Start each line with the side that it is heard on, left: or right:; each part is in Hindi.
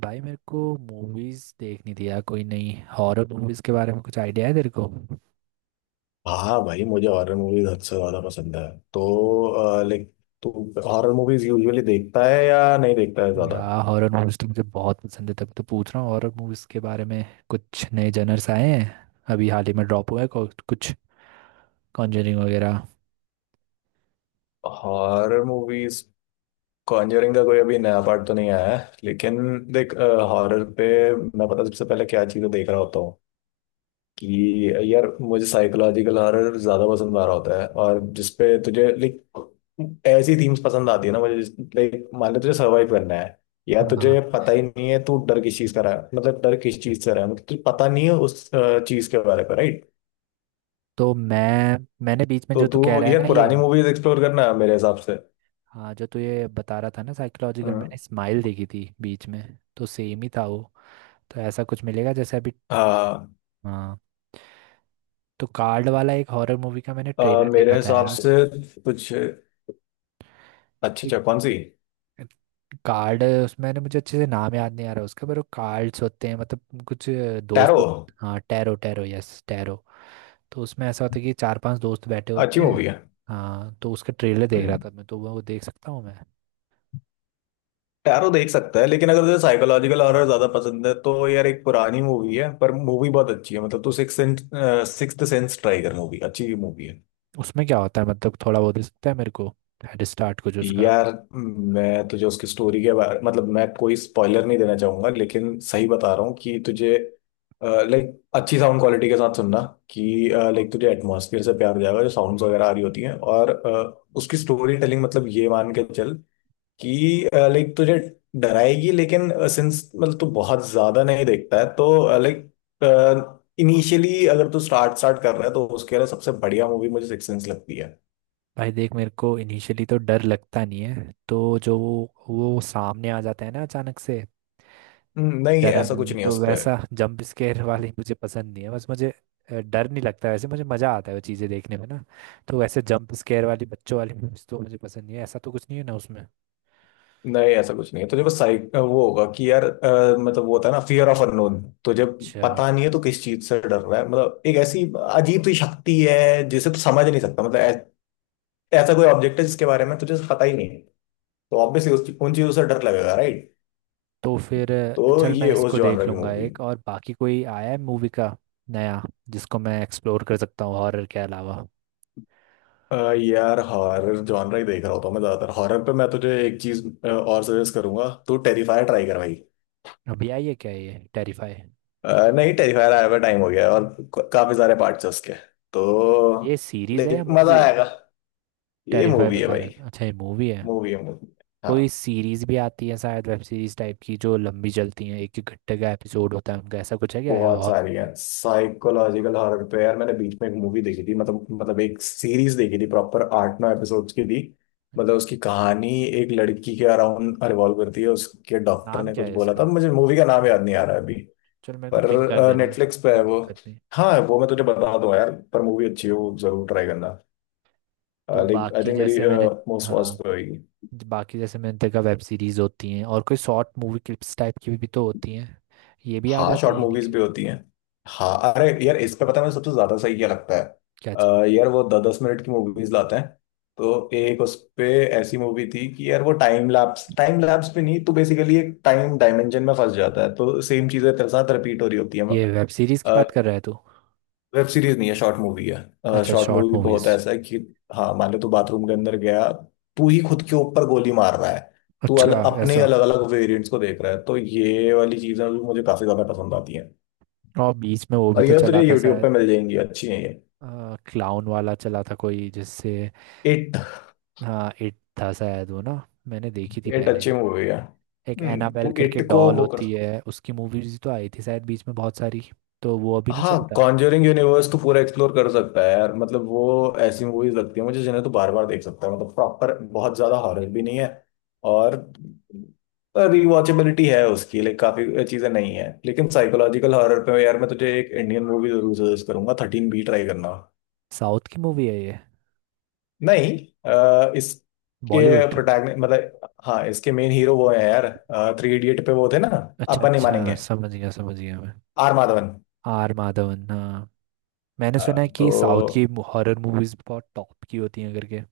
right: भाई मेरे को मूवीज देखनी थी यार कोई नई हॉरर मूवीज के बारे में कुछ आइडिया है तेरे को।
left: हाँ भाई, मुझे हॉरर मूवीज हद से ज्यादा पसंद है। तो लाइक तू हॉरर मूवीज यूजुअली देखता है या नहीं देखता है ज्यादा?
right: यार हॉरर मूवीज तो मुझे बहुत पसंद है, तभी तो पूछ रहा हूँ हॉरर मूवीज के बारे में। कुछ नए जनर्स आए हैं, अभी हाल ही में ड्रॉप हुआ है कुछ कॉन्जरिंग वगैरह।
left: Horror movies. कॉन्जरिंग का कोई अभी नया पार्ट तो नहीं आया है, लेकिन देख, हॉरर पे मैं पता सबसे पहले क्या चीजें देख रहा होता हूँ, कि यार मुझे साइकोलॉजिकल हॉरर ज्यादा पसंद आ रहा होता है। और जिसपे तुझे लाइक, ऐसी थीम्स पसंद आती है ना मुझे। लाइक मान ले तुझे सर्वाइव करना है, या
right: हाँ,
left: तुझे पता ही नहीं है तू डर किस चीज का रहा है, मतलब डर किस चीज से रहा है, मतलब तुझे पता नहीं है उस चीज के बारे में, राइट।
right: तो मैं मैंने बीच में
left: तो
right: जो तू
left: तू,
right: कह रहा है
left: यार
right: ना ये।
left: पुरानी मूवीज एक्सप्लोर करना है मेरे हिसाब से।
right: हाँ, जो तू ये बता रहा था ना साइकोलॉजिकल,
left: हम्म।
right: मैंने स्माइल देखी थी बीच में, तो सेम ही था वो। तो ऐसा कुछ मिलेगा जैसे अभी।
left: हाँ।
right: हाँ, तो कार्ड वाला एक हॉरर मूवी का मैंने ट्रेलर
left: मेरे
right: देखा था
left: हिसाब
right: यार।
left: से कुछ अच्छी...
right: एक
left: अच्छा, कौन सी?
right: कार्ड, उसमें ना मुझे अच्छे से नाम याद नहीं आ रहा उसका, पर वो कार्ड्स होते हैं मतलब कुछ
left: टैरो
right: हाँ टैरो, टैरो, यस टैरो। तो उसमें ऐसा होता है कि चार पांच दोस्त बैठे होते
left: अच्छी मूवी
right: हैं।
left: है।
right: हाँ, तो उसका ट्रेलर देख रहा
left: हम्म।
right: था मैं, तो वो देख सकता हूँ मैं।
left: टैरो देख सकता है, लेकिन अगर तुझे साइकोलॉजिकल हॉरर ज्यादा पसंद है तो यार, एक पुरानी मूवी है, पर मूवी बहुत अच्छी है। मतलब तू सिक्स्थ सेंस ट्राई कर, मूवी अच्छी मूवी है।
right: उसमें क्या होता है मतलब थोड़ा बहुत दे सकता है मेरे को, हेड स्टार्ट कुछ उसका।
left: यार मैं तुझे उसकी स्टोरी के बारे, मतलब मैं कोई स्पॉइलर नहीं देना चाहूंगा, लेकिन सही बता रहा हूँ कि तुझे लाइक, अच्छी साउंड क्वालिटी के साथ सुनना, कि लाइक तुझे एटमॉस्फेयर से प्यार हो जाएगा, जो साउंड्स वगैरह आ रही होती हैं, और उसकी स्टोरी टेलिंग। मतलब ये मान के चल कि लाइक तुझे डराएगी, लेकिन सिंस मतलब तू बहुत ज्यादा नहीं देखता है, तो लाइक इनिशियली अगर तू स्टार्ट स्टार्ट कर रहा है, तो उसके लिए सबसे बढ़िया मूवी मुझे सिक्स सेंस लगती है।
right: भाई देख, मेरे को इनिशियली तो डर लगता नहीं है, तो जो वो सामने आ जाता है ना अचानक से
left: नहीं ऐसा
right: डराना,
left: कुछ
right: ना
left: नहीं है
right: तो
left: उस पर।
right: वैसा जंप स्केयर वाली मुझे पसंद नहीं है, बस मुझे डर नहीं लगता वैसे, मुझे मज़ा आता है वो चीज़ें देखने में ना। तो वैसे जंप स्केयर वाली बच्चों वाली मूवीज तो मुझे पसंद नहीं है, ऐसा तो कुछ नहीं है ना उसमें।
left: नहीं ऐसा कुछ नहीं है, तुझे बस साइक वो होगा कि यार मतलब वो होता है ना फियर ऑफ अननोन, तुझे
right: अच्छा।
left: पता नहीं है तू किस चीज से डर रहा है, मतलब एक ऐसी अजीब सी शक्ति है जिसे तू समझ नहीं सकता, मतलब ऐसा कोई ऑब्जेक्ट है जिसके बारे में तुझे पता ही नहीं है, तो ऑब्वियसली उस उन चीजों से डर लगेगा, राइट।
right: तो फिर
left: तो
right: चल, मैं
left: ये उस
right: इसको देख
left: जॉनर की
right: लूँगा।
left: मूवी।
right: एक और बाकी कोई आया है मूवी का नया जिसको मैं एक्सप्लोर कर सकता हूँ हॉरर के अलावा?
left: यार हॉरर जॉनर ही देख रहा होता हूँ मैं ज्यादातर। हॉरर पे मैं तुझे एक चीज और सजेस्ट करूंगा, तू टेरिफायर ट्राई कर भाई।
right: अभी आई है क्या ये टेरिफाई?
left: नहीं, टेरिफायर आया हुआ टाइम हो गया है, और काफी सारे पार्ट्स हैं उसके, तो
right: ये सीरीज है या
left: देख मजा
right: मूवी है?
left: आएगा। ये
right: टेरिफाई
left: मूवी है
right: बता
left: भाई।
right: रहा था, अच्छा ये मूवी है।
left: मूवी है, मूवी।
right: कोई
left: हाँ।
right: सीरीज भी आती है शायद, वेब सीरीज टाइप की जो लंबी चलती है, एक एक घंटे का एपिसोड होता है उनका, ऐसा कुछ है क्या है
left: बहुत
right: और?
left: सारी है साइकोलॉजिकल हॉरर पे। यार मैंने बीच में एक मूवी देखी थी, मतलब एक सीरीज देखी थी, प्रॉपर 8-9 एपिसोड्स की थी। मतलब उसकी
right: अच्छा।
left: कहानी एक लड़की के अराउंड रिवॉल्व करती है, उसके डॉक्टर
right: नाम
left: ने
right: क्या
left: कुछ
right: है
left: बोला था।
right: इसका?
left: मुझे मूवी का नाम याद नहीं आ रहा है अभी।
right: चलो, मेरे को पिंक कर
left: पर
right: देना।
left: नेटफ्लिक्स पे है
right: कोई
left: वो।
right: दिक्कत नहीं।
left: हाँ, वो मैं तुझे बता दूंगा यार, पर मूवी अच्छी है, वो जरूर ट्राई करना।
right: तो
left: लाइक आई
right: बाकी
left: थिंक मेरी
right: जैसे मैंने,
left: मोस्ट वॉच
right: हाँ
left: पे होगी।
right: बाकी जैसे मैंने देखा, वेब सीरीज होती हैं और कोई शॉर्ट मूवी क्लिप्स टाइप की भी तो होती हैं, ये भी आ
left: हाँ,
right: जाते
left: शॉर्ट
right: हैं यानी
left: मूवीज
right: कि?
left: भी होती हैं। हाँ, अरे यार, इस पे पता है मुझे सबसे ज्यादा सही क्या लगता है?
right: क्या चीज?
left: यार वो 10-10 मिनट की मूवीज लाते हैं। तो एक उस पे ऐसी मूवी थी कि यार, वो टाइम लैप्स, टाइम लैप्स पे नहीं, तो बेसिकली एक टाइम डायमेंशन में फंस जाता है, तो सेम चीजें तेरे साथ रिपीट हो रही होती है।
right: ये वेब सीरीज की बात कर रहा है तू?
left: वेब सीरीज नहीं है, शॉर्ट मूवी है।
right: अच्छा,
left: शॉर्ट
right: शॉर्ट
left: मूवी पे होता है,
right: मूवीज।
left: ऐसा है कि हाँ, मान लो तू बाथरूम के अंदर गया। तू ही खुद के ऊपर गोली मार रहा है। तू
right: अच्छा
left: अपने
right: ऐसा।
left: अलग अलग वेरिएंट्स को देख रहा है, तो ये वाली चीजें भी मुझे काफी ज्यादा पसंद आती।
right: और बीच में वो भी
left: और
right: तो
left: ये
right: चला
left: तुझे
right: था
left: यूट्यूब
right: शायद,
left: पे मिल जाएंगी, अच्छी है ये।
right: क्लाउन वाला चला था कोई जिससे।
left: इट
right: हाँ, इट था शायद वो ना, मैंने देखी थी
left: इट
right: पहले।
left: अच्छी मूवी है।
right: एक एनाबेल
left: तू
right: करके
left: इट को
right: डॉल
left: वो कर
right: होती
left: सकता।
right: है, उसकी मूवीज तो आई थी शायद बीच में बहुत सारी, तो वो अभी नहीं
left: हाँ,
right: चलता?
left: कॉन्जरिंग यूनिवर्स तो पूरा एक्सप्लोर कर सकता है यार, मतलब वो ऐसी मूवीज लगती है मुझे जिन्हें तो बार बार देख सकता है। मतलब प्रॉपर बहुत ज्यादा हॉरर भी नहीं है, और रिवॉचेबिलिटी है उसकी लाइक, काफी चीजें नहीं है। लेकिन साइकोलॉजिकल हॉरर पे यार मैं तुझे एक इंडियन मूवी जरूर सजेस्ट करूंगा, थर्टीन बी ट्राई करना।
right: साउथ की मूवी है ये?
left: नहीं। इसके
right: बॉलीवुड।
left: प्रोटैगनि मतलब हाँ, इसके मेन हीरो वो है यार। थ्री इडियट पे वो थे ना,
right: अच्छा
left: अपन नहीं
right: अच्छा,
left: मानेंगे।
right: समझ गया मैं।
left: आर माधवन।
right: आर माधवन, हाँ। मैंने
left: अ,
right: सुना है कि
left: तो
right: साउथ की हॉरर मूवीज बहुत टॉप की होती हैं करके,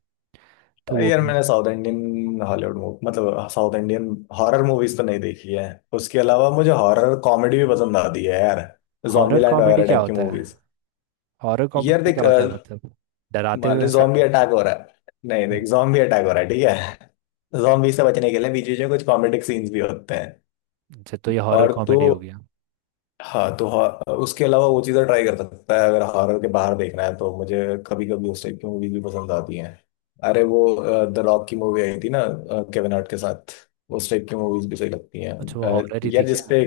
right: तो वो
left: यार
right: भी।
left: मैंने साउथ इंडियन हॉलीवुड मूवी, मतलब साउथ इंडियन हॉरर मूवीज तो नहीं देखी है। उसके अलावा मुझे हॉरर कॉमेडी भी पसंद आती है यार, जॉम्बी
right: हॉरर
left: लैंड
right: कॉमेडी
left: वगैरह
right: क्या
left: टाइप की
right: होता है?
left: मूवीज।
right: हॉरर
left: यार
right: कॉमेडी क्या
left: देख,
right: होता है मतलब? डराते
left: मान
right: हुए
left: ले
right: ऐसा
left: जॉम्बी
right: ना?
left: अटैक हो रहा है। नहीं देख,
right: हम्म,
left: जॉम्बी अटैक हो रहा है, ठीक है, जॉम्बी से बचने के लिए बीच बीच में कुछ कॉमेडिक सीन्स भी होते हैं।
right: अच्छा तो ये हॉरर
left: और तू,
right: कॉमेडी हो गया।
left: हाँ तो, हाँ उसके अलावा वो चीज़ें ट्राई कर सकता है अगर हॉरर के बाहर देखना है। तो मुझे कभी कभी उस टाइप की मूवीज भी पसंद आती हैं। अरे वो द रॉक की मूवी आई थी ना, केविन हार्ट के साथ। उस टाइप की मूवीज भी सही लगती हैं।
right: अच्छा वो हॉरर ही थी
left: यार
right: क्या?
left: जिसपे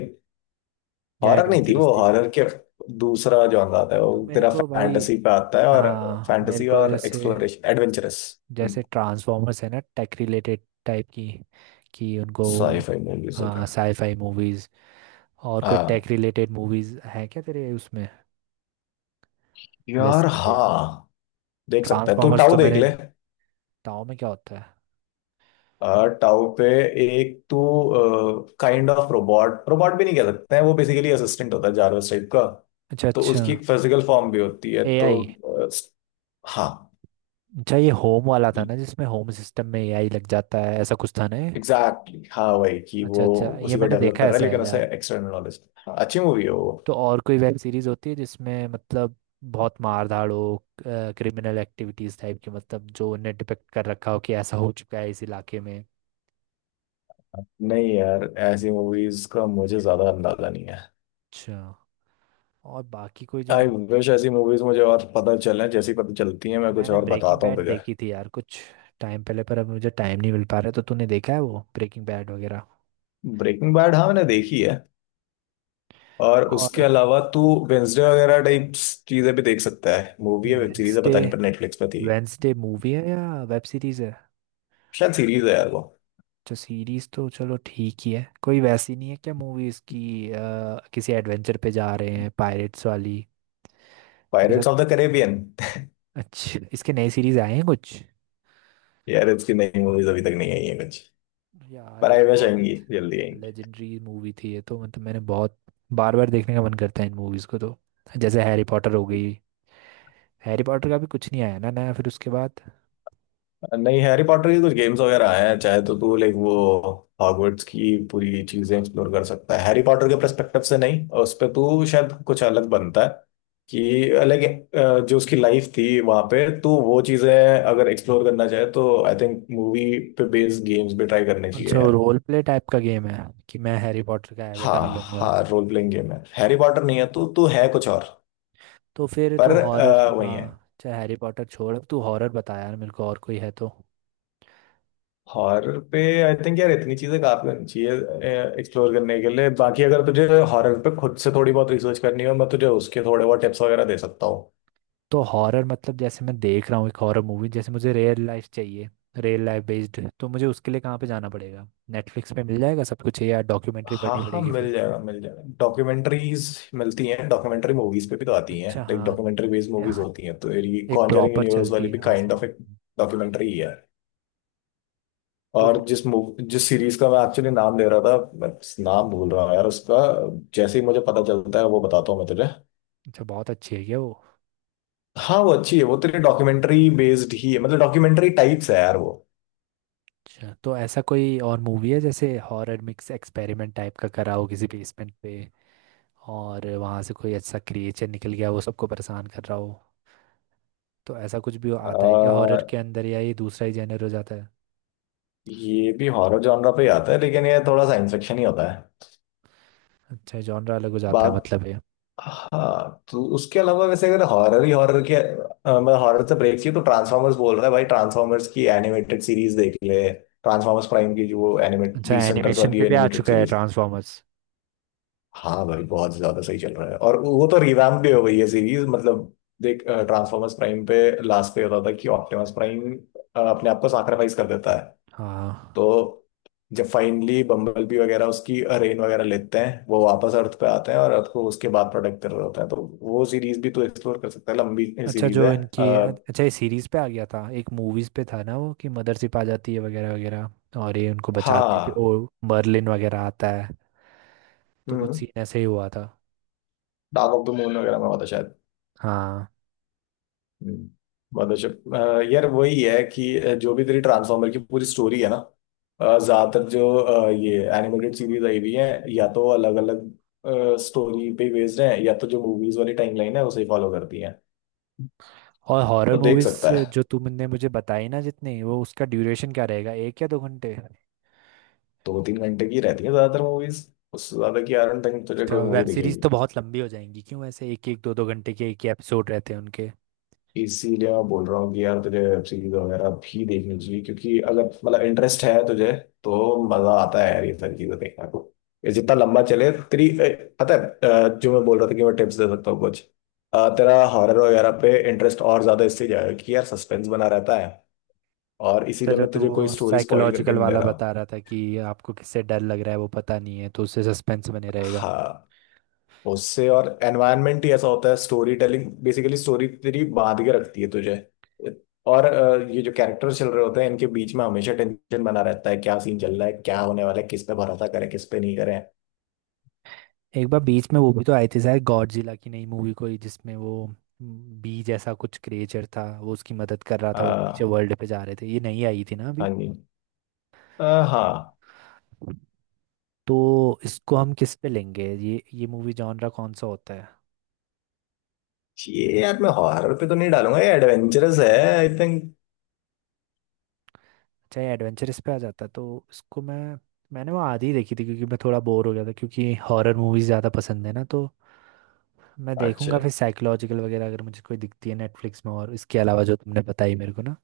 right: या
left: हॉरर नहीं थी,
right: एडवेंचरस
left: वो
right: थी?
left: हॉरर के दूसरा जॉनर आता है।
right: तो
left: वो
right: मेरे
left: तेरा
right: को भाई,
left: फैंटेसी पे आता है, और
right: हाँ मेरे
left: फैंटेसी
right: को
left: और
right: जैसे,
left: एक्सप्लोरेशन एडवेंचरस
right: जैसे ट्रांसफॉर्मर्स है ना, टेक रिलेटेड टाइप की, कि उनको
left: साईफाई मूवीज होता है।
right: Sci-fi movies. और कोई
left: हाँ
right: टेक रिलेटेड मूवीज है क्या तेरे उसमें
left: यार,
right: लिस्ट पे?
left: हाँ देख सकता है तू,
right: ट्रांसफॉर्मर्स
left: टाउ
right: तो
left: देख
right: मैंने,
left: ले।
right: बताओ में क्या होता है?
left: टाउ पे एक तो काइंड ऑफ रोबोट, रोबोट भी नहीं कह सकते हैं, वो बेसिकली असिस्टेंट होता है, जारवस टाइप का।
right: अच्छा
left: तो
right: अच्छा।
left: उसकी एक फिजिकल फॉर्म भी होती है, तो
right: एआई।
left: हाँ
right: अच्छा ये होम वाला था ना जिसमें होम सिस्टम में एआई लग जाता है, ऐसा कुछ था ना ये?
left: एग्जैक्टली, हाँ वही, कि
right: अच्छा
left: वो
right: अच्छा, ये
left: उसी को
right: मैंने
left: डेवलप
right: देखा
left: कर
right: है
left: रहा है लेकिन
right: शायद
left: उसे
right: यार।
left: External knowledge. हाँ अच्छी मूवी है वो।
right: तो और कोई वेब सीरीज होती है जिसमें मतलब बहुत मार धाड़ हो, क्रिमिनल एक्टिविटीज टाइप की, मतलब जो उन्होंने डिपेक्ट कर रखा हो कि ऐसा हो चुका है इस इलाके में?
left: नहीं यार, ऐसी मूवीज का मुझे ज्यादा अंदाजा नहीं है।
right: अच्छा। और बाकी कोई जो है
left: आई
right: ना,
left: विश ऐसी मूवीज मुझे और पता चले, जैसी पता चलती है मैं कुछ
right: मैंने
left: और
right: ब्रेकिंग
left: बताता हूँ
right: बैड
left: तुझे।
right: देखी थी यार कुछ टाइम पहले, पर अब मुझे टाइम नहीं मिल पा रहा। तो तूने देखा है वो ब्रेकिंग बैड वगैरह?
left: ब्रेकिंग बैड, हाँ मैंने देखी है। और उसके
right: और
left: अलावा तू वेंसडे वगैरह टाइप्स चीजें भी देख सकता है। मूवी है, वेब सीरीज है,
right: वेंसडे,
left: पता नहीं, पर नेटफ्लिक्स पे थी।
right: वेंसडे मूवी है या वेब सीरीज है?
left: शायद सीरीज है यार वो।
right: जो सीरीज तो चलो ठीक ही है, कोई वैसी नहीं है क्या मूवीज की किसी एडवेंचर पे जा रहे हैं पायरेट्स वाली, ऐसा?
left: Pirates of the Caribbean.
right: अच्छा इसके नए सीरीज आए हैं कुछ?
left: यार इसकी नई मूवीज अभी तक नहीं आई है कुछ,
right: यार
left: पर
right: ये
left: आई
right: तो
left: विश
right: बहुत
left: आएंगी, जल्दी आएंगी।
right: लेजेंडरी मूवी थी ये तो, मतलब मैंने बहुत बार बार देखने का मन करता है इन मूवीज को तो। जैसे हैरी पॉटर हो गई, हैरी पॉटर का भी कुछ नहीं आया ना नया फिर उसके बाद?
left: नहीं, हैरी पॉटर की कुछ गेम्स वगैरह आए हैं, चाहे तो तू लाइक वो हॉगवर्ट्स की पूरी चीजें एक्सप्लोर कर सकता है। हैरी पॉटर के पर्सपेक्टिव से नहीं, उस पे तू शायद कुछ अलग बनता है, कि अलग, जो उसकी लाइफ थी वहां पे, तो वो चीजें अगर एक्सप्लोर करना चाहे, तो आई थिंक मूवी पे बेस्ड गेम्स भी ट्राई करने चाहिए
right: अच्छा,
left: यार।
right: रोल प्ले टाइप का गेम है कि मैं हैरी पॉटर का
left: हाँ,
right: एवेटार लूंगा?
left: हाँ, रोल प्लेइंग गेम है। हैरी पॉटर नहीं है तो तू है कुछ और।
right: तो फिर तू
left: पर
right: हॉरर,
left: वही है,
right: हाँ चाहे हैरी पॉटर छोड़, अब तू हॉरर बता यार मेरे को, और कोई है तो।
left: हॉरर पे आई थिंक यार इतनी चीजें काफी होनी चाहिए एक्सप्लोर करने के लिए। बाकी अगर तुझे हॉरर पे खुद से थोड़ी बहुत रिसर्च करनी हो, मैं तुझे उसके थोड़े बहुत टिप्स वगैरह दे सकता हूँ।
right: तो हॉरर मतलब जैसे मैं देख रहा हूँ एक हॉरर मूवी, जैसे मुझे रियल लाइफ चाहिए। रियल लाइफ बेस्ड तो मुझे उसके लिए कहाँ पे जाना पड़ेगा? नेटफ्लिक्स पे मिल जाएगा सब कुछ या डॉक्यूमेंट्री
left: हाँ,
right: पढ़नी
left: हाँ,
right: पड़ेगी
left: मिल
right: फिर?
left: जाएगा, मिल जाएगा। डॉक्यूमेंट्रीज मिलती हैं, डॉक्यूमेंट्री मूवीज पे भी तो आती हैं,
right: अच्छा
left: लाइक
right: हाँ।
left: डॉक्यूमेंट्री बेस्ड मूवीज
right: यहाँ
left: होती हैं। तो ये
right: एक
left: कॉन्जरिंग
right: प्रॉपर
left: यूनिवर्स
right: चलती
left: वाली भी
right: है, हाँ
left: काइंड
right: सही
left: ऑफ एक
right: है।
left: डॉक्यूमेंट्री ही है।
right: तो
left: और
right: फिर
left: जिस सीरीज का मैं एक्चुअली नाम दे रहा था, मैं नाम भूल रहा हूँ यार उसका। जैसे ही मुझे पता चलता है वो बताता हूँ मैं तुझे।
right: अच्छा, बहुत अच्छी है क्या वो?
left: हाँ, वो अच्छी है, वो तेरे डॉक्यूमेंट्री बेस्ड ही है, मतलब डॉक्यूमेंट्री टाइप्स है यार वो।
right: अच्छा, तो ऐसा कोई और मूवी है जैसे हॉरर मिक्स एक्सपेरिमेंट टाइप का करा हो किसी बेसमेंट पे, और वहाँ से कोई अच्छा क्रिएचर निकल गया वो सबको परेशान कर रहा हो? तो ऐसा कुछ भी आता है क्या हॉरर के
left: आ,
right: अंदर, या ये दूसरा ही जेनर हो जाता है?
left: ये भी हॉरर जॉनरा पे ही आता है, लेकिन ये थोड़ा साइंस फिक्शन ही होता है।
right: अच्छा जॉनर अलग हो जाता है
left: बात।
right: मतलब है।
left: हाँ तो उसके अलावा वैसे, अगर हॉरर ही हॉरर के मतलब हॉरर से ब्रेक चाहिए, तो ट्रांसफॉर्मर्स बोल रहा है भाई, ट्रांसफॉर्मर्स की एनिमेटेड सीरीज देख ले, ट्रांसफॉर्मर्स प्राइम की, जो एनिमेट
right: अच्छा
left: 20 सेंटर्स
right: एनिमेशन
left: वाली
right: पे भी आ
left: एनिमेटेड
right: चुका है
left: सीरीज।
right: ट्रांसफॉर्मर्स?
left: हाँ भाई, बहुत ज्यादा सही चल रहा है, और वो तो रिवैम्प भी हो गई है सीरीज मतलब। देख ट्रांसफॉर्मर्स प्राइम पे, लास्ट पे होता था कि ऑप्टिमस प्राइम अपने आप को सैक्रिफाइस कर देता है, तो
right: हाँ।
left: जब फाइनली बम्बलबी वगैरह उसकी रेन वगैरह लेते हैं, वो वापस अर्थ पे आते हैं और अर्थ को उसके बाद प्रोटेक्ट कर रहे होते हैं, तो वो सीरीज भी तो एक्सप्लोर कर सकता है लंबी।
right: अच्छा
left: सीरीज है।
right: जो इनकी,
left: अ,
right: अच्छा ये सीरीज पे आ गया था, एक मूवीज पे था ना वो कि मदरशिप आ जाती है वगैरह वगैरह, और ये उनको बचाते हैं फिर, ओ
left: हाँ।
right: मर्लिन वगैरह आता है, तो कुछ सीन ऐसे ही हुआ था।
left: डार्क ऑफ द मून वगैरह में होता शायद।
right: हाँ।
left: हम्म, मदरशिप यार वही है कि जो भी तेरी ट्रांसफॉर्मर की पूरी स्टोरी है ना, ज्यादातर जो ये एनिमेटेड सीरीज आई हुई है, या तो अलग अलग स्टोरी पे बेस्ड है, या तो जो मूवीज वाली टाइमलाइन है उसे फॉलो करती है,
right: और हॉरर
left: तो देख
right: मूवीज
left: सकता है।
right: जो तुमने मुझे बताई ना जितनी वो, उसका ड्यूरेशन क्या रहेगा, एक या दो घंटे?
left: 2-3 घंटे की रहती है ज्यादातर मूवीज। उससे ज्यादा की आयरन तक तुझे
right: तो
left: कोई
right: वेब
left: मूवी
right: सीरीज तो
left: दिखेगी।
right: बहुत लंबी हो जाएंगी क्यों, ऐसे एक एक दो दो घंटे के एक ही एपिसोड रहते हैं उनके?
left: इसीलिए मैं बोल रहा हूँ कि यार तुझे वेब सीरीज वगैरह भी देखनी चाहिए, क्योंकि अगर मतलब इंटरेस्ट है तुझे, तो मजा आता है यार ये सारी चीजें देखने को। ये जितना लंबा चले तेरी, पता है? जो मैं बोल रहा था कि मैं टिप्स दे सकता हूँ कुछ, तेरा हॉरर वगैरह पे इंटरेस्ट और ज्यादा इससे जाएगा कि यार सस्पेंस बना रहता है, और
right: अच्छा
left: इसीलिए
right: जो
left: मैं
right: तू
left: तुझे
right: वो
left: कोई स्टोरी स्पॉइल करके
right: साइकोलॉजिकल
left: नहीं दे
right: वाला
left: रहा।
right: बता रहा था कि आपको किससे डर लग रहा है वो पता नहीं है, तो उससे सस्पेंस बने रहेगा।
left: हाँ, उससे, और एनवायरनमेंट ही ऐसा होता है, स्टोरी टेलिंग बेसिकली स्टोरी तेरी बांध के रखती है तुझे। और ये जो कैरेक्टर्स चल रहे होते हैं, इनके बीच में हमेशा टेंशन बना रहता है, क्या सीन चल रहा है, क्या होने वाला है, किस पे भरोसा करें, किस पे नहीं करें।
right: एक बार बीच में वो भी तो आई थी शायद, गॉडजिला की नई मूवी कोई जिसमें वो बी जैसा कुछ क्रिएचर था, वो उसकी मदद कर रहा था, वो नीचे
left: हाँ
right: वर्ल्ड पे जा रहे थे, ये नहीं आई थी ना अभी?
left: जी। अ, हाँ।
right: तो इसको हम किस पे लेंगे ये मूवी जॉनरा कौन सा होता है?
left: ये यार मैं हॉरर पे तो नहीं डालूंगा, ये एडवेंचरस है, आई थिंक।
right: चाहे एडवेंचरस पे आ जाता तो उसको मैं, मैंने वो आधी देखी थी क्योंकि मैं थोड़ा बोर हो गया था, क्योंकि हॉरर मूवीज ज़्यादा पसंद है ना, तो मैं
left: अच्छा
right: देखूंगा फिर साइकोलॉजिकल वगैरह अगर मुझे कोई दिखती है नेटफ्लिक्स में, और इसके अलावा जो तुमने बताई मेरे को ना।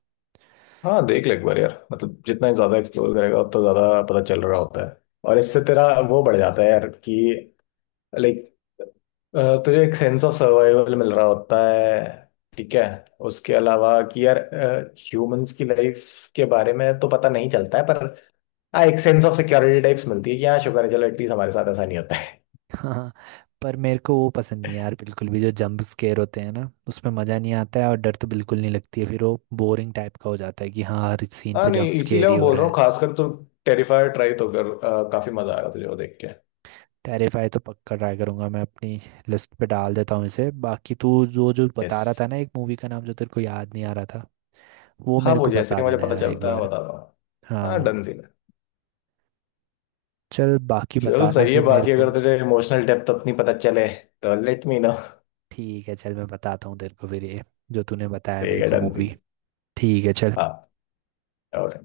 left: हाँ, देख ले एक बार यार। मतलब जितना ही ज्यादा एक्सप्लोर करेगा, उतना ज्यादा पता चल रहा होता है, और इससे तेरा वो बढ़ जाता है यार, कि लाइक तुझे एक सेंस ऑफ सर्वाइवल मिल रहा होता है, ठीक है? उसके अलावा कि यार ह्यूमंस की लाइफ के बारे में तो पता नहीं चलता है, पर हाँ, एक सेंस ऑफ सिक्योरिटी टाइप्स मिलती है कि हाँ, शुक्र है, चलो एटलीस्ट हमारे साथ ऐसा नहीं होता है।
right: हाँ। पर मेरे को वो पसंद नहीं है यार बिल्कुल भी, जो जंप स्केयर होते हैं ना उसमें मज़ा नहीं आता है, और डर तो बिल्कुल नहीं लगती है, फिर वो बोरिंग टाइप का हो जाता है कि हाँ, हर सीन
left: हाँ
right: पे
left: नहीं,
right: जंप
left: इसीलिए
right: स्केयर ही
left: मैं
right: हो
left: बोल
right: रहा
left: रहा हूँ,
right: है।
left: खासकर तो टेरिफायर ट्राई तो कर, काफी मजा आएगा तुझे वो देख के।
right: टेरिफाई तो पक्का ट्राई करूंगा मैं, अपनी लिस्ट पे डाल देता हूँ इसे। बाकी तू जो जो
left: यस।
right: बता रहा था ना, एक मूवी का नाम जो तेरे को याद नहीं आ रहा था, वो
left: हाँ,
right: मेरे
left: वो
right: को
left: जैसे ही
right: बता
left: मुझे
right: देना
left: पता
right: यार एक
left: चलता है मैं
right: बार।
left: बता रहा हूँ। हाँ,
right: हाँ,
left: डन सीन है।
right: चल बाकी
left: चल
right: बताना
left: सही है,
right: फिर मेरे
left: बाकी
right: को।
left: अगर तुझे इमोशनल डेप्थ अपनी पता चले, तो लेट मी नो।
right: ठीक है चल, मैं बताता हूँ तेरे को फिर ये जो तूने बताया
left: ठीक
right: मेरे
left: है,
right: को
left: डन सीन।
right: मूवी। ठीक है चल।
left: हाँ और